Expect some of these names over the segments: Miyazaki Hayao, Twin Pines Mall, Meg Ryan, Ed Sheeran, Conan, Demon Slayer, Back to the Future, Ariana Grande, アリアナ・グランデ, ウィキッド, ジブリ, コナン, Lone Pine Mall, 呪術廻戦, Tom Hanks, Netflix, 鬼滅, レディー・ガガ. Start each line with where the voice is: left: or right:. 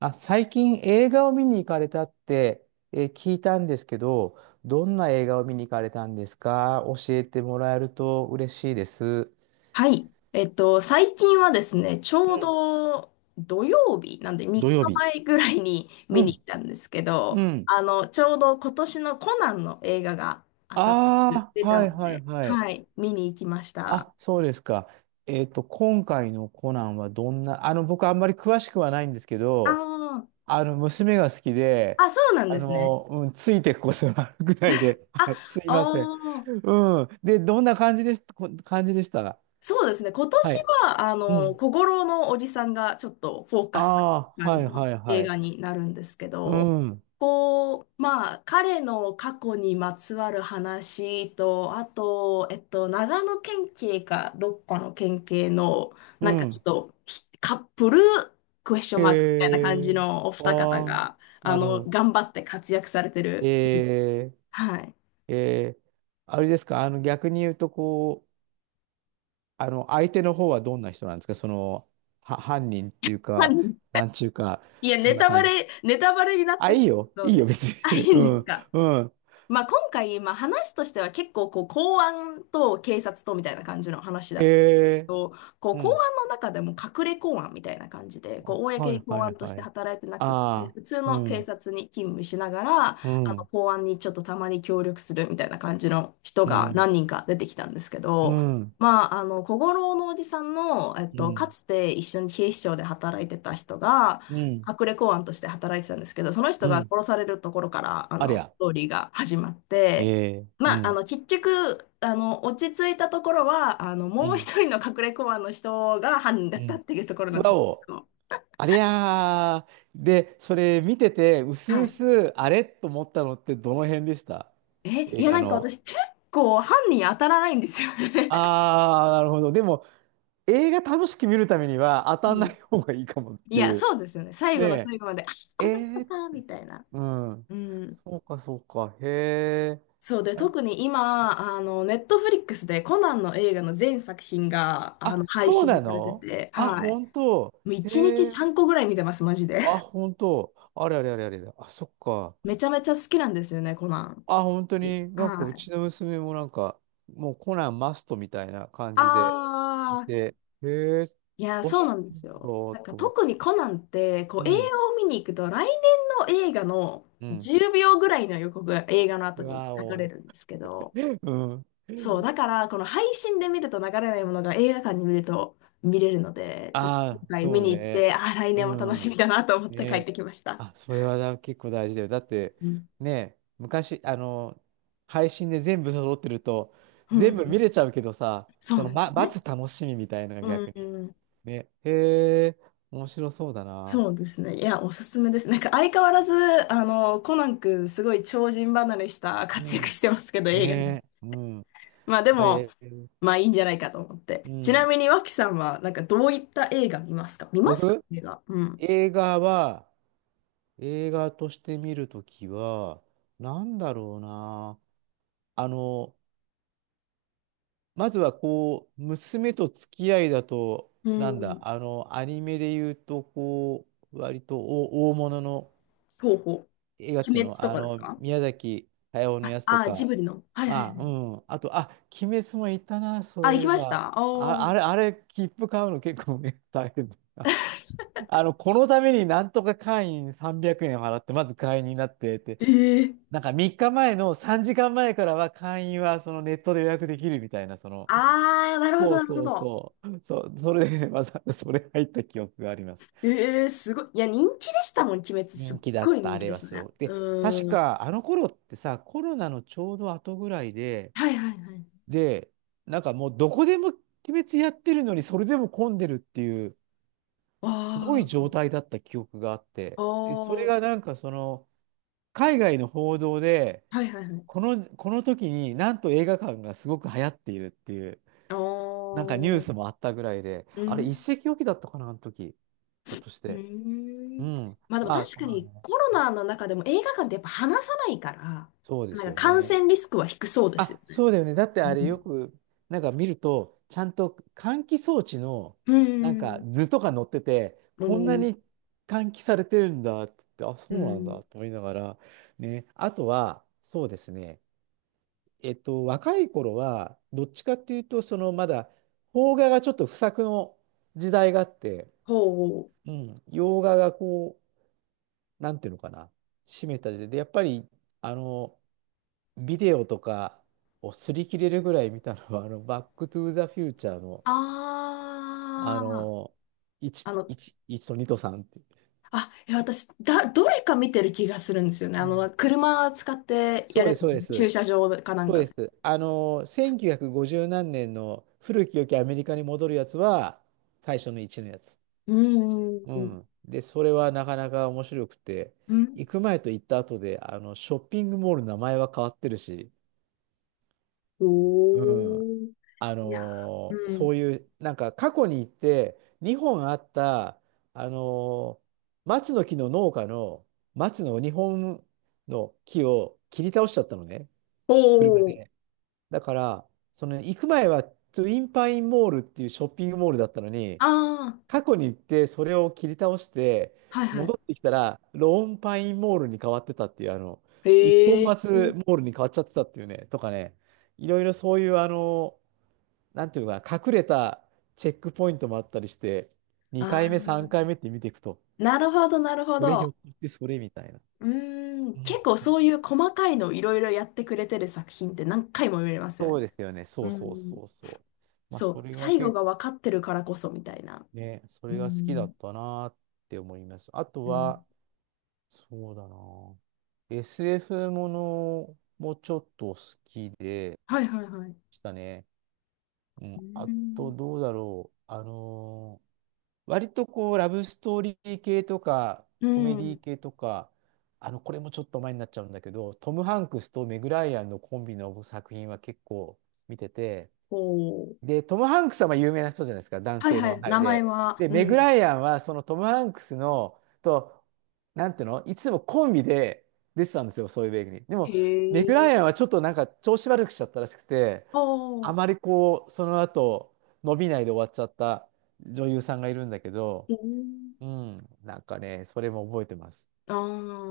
right: あ、最近映画を見に行かれたって、聞いたんですけど、どんな映画を見に行かれたんですか？教えてもらえると嬉しいです。
left: はい。最近はですね、ち
right: う
left: ょう
right: ん。
left: ど土曜日、なんで3
right: 土
left: 日
right: 曜日。
left: 前ぐらいに見
right: う
left: に行っ
right: ん、
left: たんですけ
right: う
left: ど、
right: ん。
left: ちょうど今年のコナンの映画が新しく
right: あ
left: 出
right: あ、
left: た
right: は
left: の
right: いはい
left: で、
right: はい。
left: はい、見に行きました。
right: あ、そうですか。今回のコナンはどんな、僕あんまり詳しくはないんですけ
left: あ
right: ど、
left: ー
right: 娘が好きで、
left: あ、そうなんですね。
right: うん、ついていくことがあるぐらいで、
left: あ、
right: はい、すいません。
left: あー
right: うん。で、どんな感じでした？
left: そうですね。今年
right: はい。
left: は、
right: うん。
left: 小五郎のおじさんがちょっとフォーカス
right: あ
left: な
right: あ、
left: 感
right: は
left: じ
right: い
left: の
right: はいは
left: 映
right: い。
left: 画になるんですけ
right: う
left: ど、
right: ん。
left: こう、まあ、彼の過去にまつわる話と、あと、長野県警かどっかの県警の、
right: う
left: なんかちょっ
right: ん。
left: とひカップルクエスチョン
right: へ
left: マークみたいな感じ
right: え。
left: のお
right: あ
left: 二方
right: あ、
left: が、
right: なるほど。
left: 頑張って活躍されてる。
right: え
left: はい。
right: ー、えー、あれですか、逆に言うと、こう、あの相手の方はどんな人なんですか、犯人っていうか、
left: 何
right: なんちゅうか、
left: いや、
right: そ
left: ネ
right: んな
left: タ
right: 感
left: バ
right: じです。
left: レ、ネタバレになっ
right: あ、
left: て
right: い
left: し
right: いよ、
left: まうの
right: いいよ、
left: で。
right: 別
left: あ、
right: に。
left: い い
right: う
left: んです
right: ん、
left: か？
right: うん。
left: まあ、今回、まあ、話としては結構こう公安と警察とみたいな感じの話だったけ
right: へえ、
left: ど、こう
right: う
left: 公
right: ん。
left: 安の中でも隠れ公安みたいな感じでこう公
right: はい
left: に
right: は
left: 公
right: い
left: 安とし
right: は
left: て
right: い。
left: 働いてなくって、
right: ああ、
left: 普通
right: う
left: の警
right: ん、
left: 察に勤務しながら、あ
right: う
left: の
right: ん、
left: 公安にちょっとたまに協力するみたいな感じの人
right: う
left: が
right: ん、
left: 何人か出てきたんですけ
right: う
left: ど。
right: ん、
left: まあ、小五郎のおじさんの、
right: う
left: か
right: ん、
left: つて一緒に警視庁で働いてた人が、
right: うん。
left: 隠れ公安として働いてたんですけど、その人
right: う
left: が
right: ん。
left: 殺されるところから、
right: あり
left: ス
right: ゃ。
left: トーリーが始まっ
right: え
left: て、
right: え、う
left: まあ、
right: ん。
left: 結局、落ち着いたところは、
right: う
left: もう
right: ん。
left: 一人の隠れ公安の人が犯人だ
right: う
left: ったっ
right: ん。
left: ていうところ
right: う
left: なん
right: わ
left: です
right: お。
left: けど、
right: ありゃー。で、それ見てて、うす
left: は
right: う
left: い。
right: す、あれと思ったのってどの辺でした？
left: い
right: 映
left: や、
right: 画
left: なんか
right: の。
left: 私、結構犯人当たらないんですよね。
right: あー、なるほど。でも、映画楽しく見るためには当 たん
left: う
right: な
left: ん。
right: い方がいいかもっ
left: い
right: て
left: や、
right: いう。
left: そうですよね。最後の
right: で、
left: 最後まで、あ、
right: え
left: この人
right: ーっつっ
left: か、
right: て。
left: みたいな。
right: うん。
left: うん。
right: そうか、そうか。へえ。
left: そうで、
right: あ、
left: 特に今、ネットフリックスでコナンの映画の全作品が、
right: あ、
left: 配
right: そう
left: 信
right: な
left: されて
right: の？
left: て、
right: あ、
left: はい。
right: 本当。
left: もう1日
right: へえ。
left: 3個ぐらい見てます、マジで。
right: あ、本当。あれあれあれあれ。あ、そっか。
left: めちゃめちゃ好きなんですよね、コナン。
right: あ、本当に、なんかう
left: はい。
right: ちの娘もなんか、もうコナンマストみたいな感じでい
left: あー、
right: て、へえ、
left: いや、
right: お好
left: そう
right: き
left: なんで
right: なん
left: すよ。
right: だ
left: なんか
right: と思っ
left: 特
right: て。
left: にコナンって、こ
right: う
left: う映
right: ん、
left: 画を見に行くと、来年の映画の
right: うん。
left: 10秒ぐらいの予告が映画の後
right: わ
left: に流れ
right: お。
left: るんですけど、
right: う
left: そう、
right: ん。
left: だ からこの配信で見ると流れないものが映画館に見ると見れるので、ちょっと
right: あ
left: 今
right: あ、
left: 回見
right: そう
left: に行っ
right: ね。
left: て、ああ来年
right: う
left: も楽しみ
right: ん。
left: だなと思って帰っ
right: ね。
left: てきました。
right: あ、それは結構大事だよ。だって、
left: うん。
right: ね、昔、配信で全部揃ってると、
left: う
right: 全部見
left: ん。
right: れちゃうけどさ、
left: そうなんですよね。
right: 待つ楽しみみたいなのが
left: う
right: 逆に。
left: ん。
right: ね。へえ、面白そうだな。
left: そうですね。いや、おすすめです。なんか相変わらず、コナン君、すごい超人離れした
right: う
left: 活躍
right: ん。
left: してますけど、映画に。
right: ねえ。うん。
left: まあで
right: あ
left: も、
right: れ、
left: まあいいんじゃないかと思って。
right: う
left: ちな
right: ん。
left: みに、脇さんは、なんかどういった映画見ますか、
right: 僕、
left: 映画？うん。
right: 映画は、映画として見るときは、なんだろうな。あの、まずはこう、娘と付き合いだと、
left: う
right: なんだ、
left: ん。
right: アニメで言うと、こう、割と大物の
left: ほうほ
right: 映画っ
left: う。鬼
right: ていう
left: 滅
right: の、
left: とかですか？
right: 宮崎駿の
left: あ、
right: やつと
left: ジ
right: か、
left: ブリの。はいはいは
right: まあ、
left: い。
right: うん。あと、あ、鬼滅もいたな、そ
left: あ、
right: う
left: 行
right: い
left: き
right: え
left: まし
right: ば。
left: たああ
right: あ、あ
left: ー。
right: れ、あれ、切符買うの結構ね、大変だ。このためになんとか会員300円払って、まず会員になってって、
left: ええ
right: なんか3日前の3時間前からは会員はそのネットで予約できるみたいな、
left: ああ、なるほ
right: そ
left: ど、
right: う
left: なるほ
right: そう
left: ど。
right: そう、そう、それでわざわざ それ入った記憶があります。
left: ええすごい。いや、人気でしたもん、鬼滅。す
right: 人
left: っ
right: 気だ
left: ごい
right: った、
left: 人
right: あ
left: 気
right: れ
left: でし
right: は
left: た
right: す
left: ね。
right: ごい。で、確
left: うーん。
right: かあの頃ってさ、コロナのちょうど後ぐらいで、
left: はいはいはい。
right: で、なんかもうどこでも鬼滅やってるのに、それでも混んでるっていう、
left: わ
right: すごい
left: あ。
right: 状態だった記憶があって、
left: あ
right: で、そ
left: あ、
right: れ
left: は
right: が
left: い
right: なんか海外の報道で、
left: はいはい。
right: この時になんと映画館がすごく流行っているっていう、
left: ああ、
right: なんかニュー
left: う
right: スもあったぐらいで、あれ一
left: ん、
right: 石置きだったかな、あの時。ひょっとし
left: う
right: て。う
left: ん。
right: ん。
left: まあでも
right: まあ、
left: 確
right: そん
left: か
right: なの
left: に
right: ね。
left: コロナの中でも映画館ってやっぱ話さないから、
right: そうです
left: なんか
right: よ
left: 感
right: ね。
left: 染リスクは低そうですよ
right: あ、
left: ね。
right: そうだよね。だってあ
left: う
right: れ
left: ん。
right: よく、なんか見ると、ちゃんと換気装置の、
left: う
right: なんか
left: ん。
right: 図とか載ってて、
left: う
right: こんな
left: ん。
right: に換気されてるんだって、あ、そ
left: う
right: うなん
left: ん
right: だと思いながら、ね。あとは、そうですね。若い頃は、どっちかっていうと、まだ、邦画がちょっと不作の時代があって、
left: ほう。
right: うん、洋画がこう、なんていうのかな、占めた時代で、やっぱり、あの、ビデオとかを擦り切れるぐらい見たのは、バックトゥーザフューチャーの、あ
left: ああ、
right: の、1、1、1と2と3っていう。
left: あ、いや私、どれか見てる気がするんですよね。
right: うん
left: 車使って
right: そ
left: やる
right: う
left: や
right: で
left: つ
right: す、
left: で
right: そ
left: す
right: う
left: よ
right: で
left: ね。駐
right: す。
left: 車場かなん
right: そう
left: か
right: で
left: で。
right: す。1950何年の古き良きアメリカに戻るやつは、最初の1のやつ。
left: う
right: う
left: ん。
right: ん。で、それはなかなか面白くて、
left: うん。
right: 行く前と行った後で、ショッピングモールの名前は変わってるし、うん。
left: おー。いや、う
right: そ
left: ん。
right: ういう、なんか過去に行って、日本あった、あのー松の木の農家の松の日本の木を切り倒しちゃったのね、
left: お
right: 車
left: ー
right: で。だから、その行く前はトゥインパインモールっていうショッピングモールだったのに、
left: ああ、
right: 過去に行ってそれを切り倒して
left: はいは
right: 戻ってきたらローンパインモールに変わってたっていう、あの
left: い。
right: 一本
left: へ
right: 松
left: え。
right: モールに変わっちゃってたっていうね、とかね、いろいろそういう、なんていうか、隠れたチェックポイントもあったりして、2
left: あ
right: 回目3
left: あ、
right: 回目って見ていくと、
left: なるほど、なるほ
right: これひょ
left: ど。
right: っとしてそれみたいな、
left: うー
right: う
left: ん、結構
right: ん、
left: そういう細かいのをいろいろやってくれてる作品って何回も見れますよ
right: そ
left: ね。
right: うですよね。そ
left: う
right: うそう
left: ん、
right: そうそう。まあ
left: そ
right: そ
left: う、
right: れが
left: 最後
right: 結
left: が
right: 構
left: 分かってるからこそみたいな。
right: ね、そ
left: う
right: れが好きだ
left: ん、
right: ったなって思います。あと
left: うん、
right: は、そうだな。SF ものもちょっと好きで
left: はいはいはい。
right: したね。う
left: う
right: ん、あと、
left: ん、
right: どうだろう。割とこう、ラブストーリー系とか、
left: う
right: コメディ
left: ん、
right: 系とか、これもちょっと前になっちゃうんだけど、トム・ハンクスとメグ・ライアンのコンビの作品は結構見てて、
left: おー、
right: で、トム・ハンクスはまあ有名な人じゃないですか、男
left: はい
right: 性
left: は
right: の
left: い、
right: 俳
left: 名
right: 優
left: 前
right: で。
left: は、
right: で、
left: う
right: メグ・
left: ん。
right: ライアンはそのトム・ハンクスのと、なんていうの、いつもコンビで出てたんですよ、そういう映画に。で
left: へ
right: も、メグ・
left: え。
right: ライアンはちょっとなんか調子悪くしちゃったらしくて、あ
left: お
right: ま
left: ー、
right: りこう、その後、伸びないで終わっちゃった女優さんがいるんだけど、
left: うん
right: うん、なんかね、それも覚えてます。
left: あ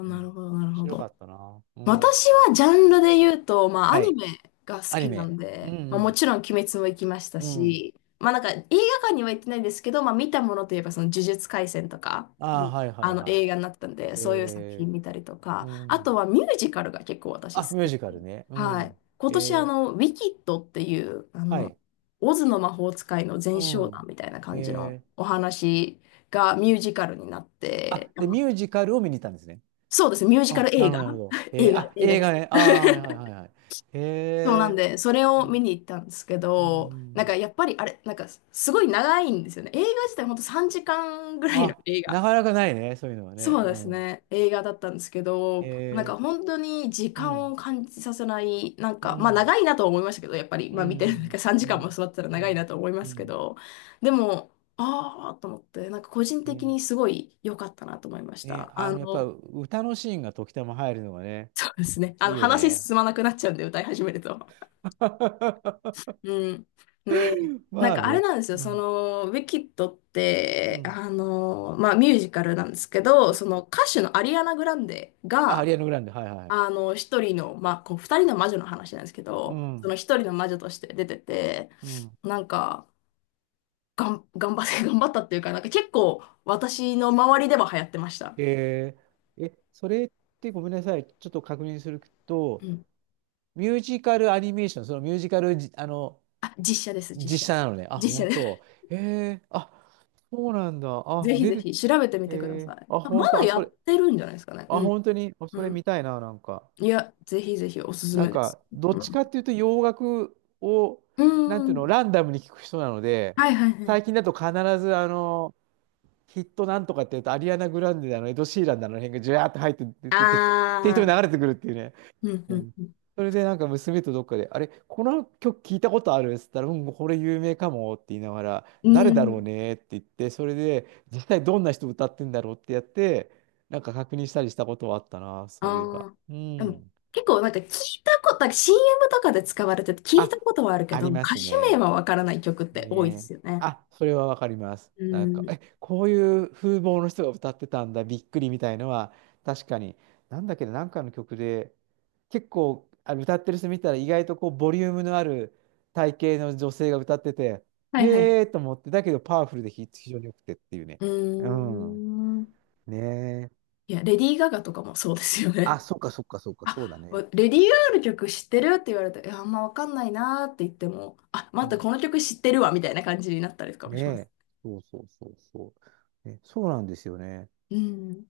left: あ、
right: うん、
left: な
right: 面
left: るほど、なるほ
right: 白か
left: ど。
right: ったな。うん。
left: 私はジャンルで言うと、まあ、ア
right: は
left: ニ
right: い。
left: メが好
right: アニ
left: きな
right: メ。
left: ん
right: う
left: で、まあ、も
right: ん、
left: ちろん「鬼滅」も行きました
right: うん。うん。
left: し、まあ、なんか映画館には行ってないんですけど、まあ、見たものといえば、その「呪術廻戦」とか、う
right: あ
left: ん
right: あ、はいはい
left: あの
right: はい。
left: 映画になったんで、そういう作
right: え
left: 品見たりと
right: ー、う
left: か、あと
right: ん。
left: はミュージカルが結構私
right: あ、
left: 好
right: ミュー
left: き。
right: ジカルね。う
left: はい。
right: ん。
left: 今年、
right: えー、
left: ウィキッドっていう、
right: はい。
left: オズの魔法使いの前
right: う
left: 哨団
right: ん。
left: みたいな感じの
right: えー、
left: お話がミュージカルになって、
right: あ、で、ミュージカルを見に行ったんですね。
left: そうですね、ミュージカ
right: あ、
left: ル
right: な
left: 映
right: る
left: 画。
right: ほど、なるほど。えー、
left: 映画、
right: あ、
left: 映画
right: 映
left: で
right: 画
left: す。
right: ね。あー、はいはいはいはい。へ
left: そうなん
right: え、
left: で、それ
right: う
left: を見
right: ん。
left: に行ったんですけ
right: うん、う
left: ど、なん
right: ん。
left: かやっぱりあれ、なんかすごい長いんですよね。映画自体ほんと3時間ぐらいの
right: あ、
left: 映画。
right: なかなかないね、そういうのはね。
left: そう
right: う
left: です
right: ん。
left: ね、映画だったんですけど、なんか
right: え
left: 本当に時
right: ー、う
left: 間を
right: ん、
left: 感じさせない、なん
right: う
left: か、まあ
right: ん、
left: 長いなとは思いましたけど、やっぱり、
right: う
left: まあ見てる、なんか
right: ん、
left: 3
right: う
left: 時間も
right: ん、
left: 座ってたら
right: う
left: 長いな
right: ん、
left: と思いま
right: う
left: すけど、でも、ああ、と思って、なんか個人的
right: ん。ね、
left: にすごい良かったなと思いまし
right: ね、
left: た。
right: やっぱ歌のシーンが時たま入るのがね、
left: そうですね、あ
right: いい
left: の
right: よ
left: 話
right: ね。
left: 進まなくなっちゃうんで、歌い始めると。うん。ね、な
right: ま
left: ん
right: あ
left: かあれ
right: ね。
left: なんですよ、
right: う
left: そ
right: ん。
left: の、ウィキッドっ
right: う
left: て、
right: ん。
left: まあ、ミュージカルなんですけど、その歌手のアリアナ・グランデ
right: あ、ア
left: が、
right: リアナ・グランデ、はいはい。
left: 一人の、まあ、こう、二人の魔女の話なんですけ
right: う
left: ど、その
right: ん、
left: 一人の魔女として出てて、
right: うん。
left: なんか、頑張って、頑張ったっていうか、なんか結構、私の周りでは流行ってました。
right: ええ、それってごめんなさい、ちょっと確認する
left: う
right: と、
left: ん。
right: ミュージカルアニメーション、そのミュージカルじ、あの、
left: あ、実写です、実
right: 実写
left: 写。
right: なのね。あ、
left: 実
right: 本
left: 写で
right: 当。
left: す。
right: えー、あ、そうなんだ。あ、
left: ぜひ
right: 出
left: ぜ
right: て、
left: ひ、調べてみ
right: え
left: てください。
right: ー、あ、
left: あ
right: 本
left: ま
right: 当、
left: だ
right: あ、
left: や
right: そ
left: っ
right: れ、
left: てるんじゃないですかね。
right: あ、
left: うん。
right: 本当に、あ、
left: う
right: それ
left: ん
right: 見たいな、なんか。
left: いや、ぜひぜひおすす
right: なん
left: めです。
right: か、どっ
left: う
right: ち
left: ん。
right: かっていうと洋楽を、
left: う
right: なんていうの、
left: ん。
right: ランダムに聞く人なので、
left: はいはいは
right: 最
left: い。
right: 近だと必ず、ヒットなんとかって言うと、アリアナ・グランデだの、エド・シーランだの、あの辺がジュワーって入って出
left: あ
right: て、て適当に流れ
left: あ。
right: てくるっていうね。
left: うん
right: う
left: うん
right: ん。
left: うん。
right: それでなんか娘とどっかで、あれ、この曲聞いたことあるっつったら、うん、これ有名かもって言いながら、
left: う
right: 誰だろう
left: ん。
right: ねって言って、それで実際どんな人歌ってんだろうってやって、なんか確認したりしたことはあったな、
left: あ
right: そういえば。
left: あ。
right: う
left: でも、
right: ん。
left: 結構なんか聞いたこと、なんか CM とかで使われてて聞いた
right: あ、
left: ことはあるけ
right: あ
left: ど、
right: りま
left: 歌
right: す
left: 手名
right: ね。
left: はわからない曲って多いで
right: ねえ。
left: すよね。
right: あ、それはわかります。
left: う
right: なんか、
left: ん。
right: え、こういう風貌の人が歌ってたんだ、びっくりみたいのは、確かに、なんだっけど、なんかの曲で、結構、あ、歌ってる人見たら、意外とこう、ボリュームのある体型の女性が歌ってて、
left: はいはい。
right: へーと思って、だけどパワフルで非常に良くてっていうね。
left: う
right: うん。
left: ーん。
right: ねえ。
left: いや、レディー・ガガとかもそうですよ
right: あ、
left: ね。
right: そっかそっかそっ か、そうだ
left: あ、わ
right: ね。
left: レディー・ガガの曲知ってるって言われて、いや、あんまわかんないなーって言っても、あ、
right: う
left: 待って、
right: ん、
left: この曲知ってるわ、みたいな感じになったりとかも
right: ね
left: します。
right: え。そうそうそうそう。ね、そうなんですよね。
left: うん。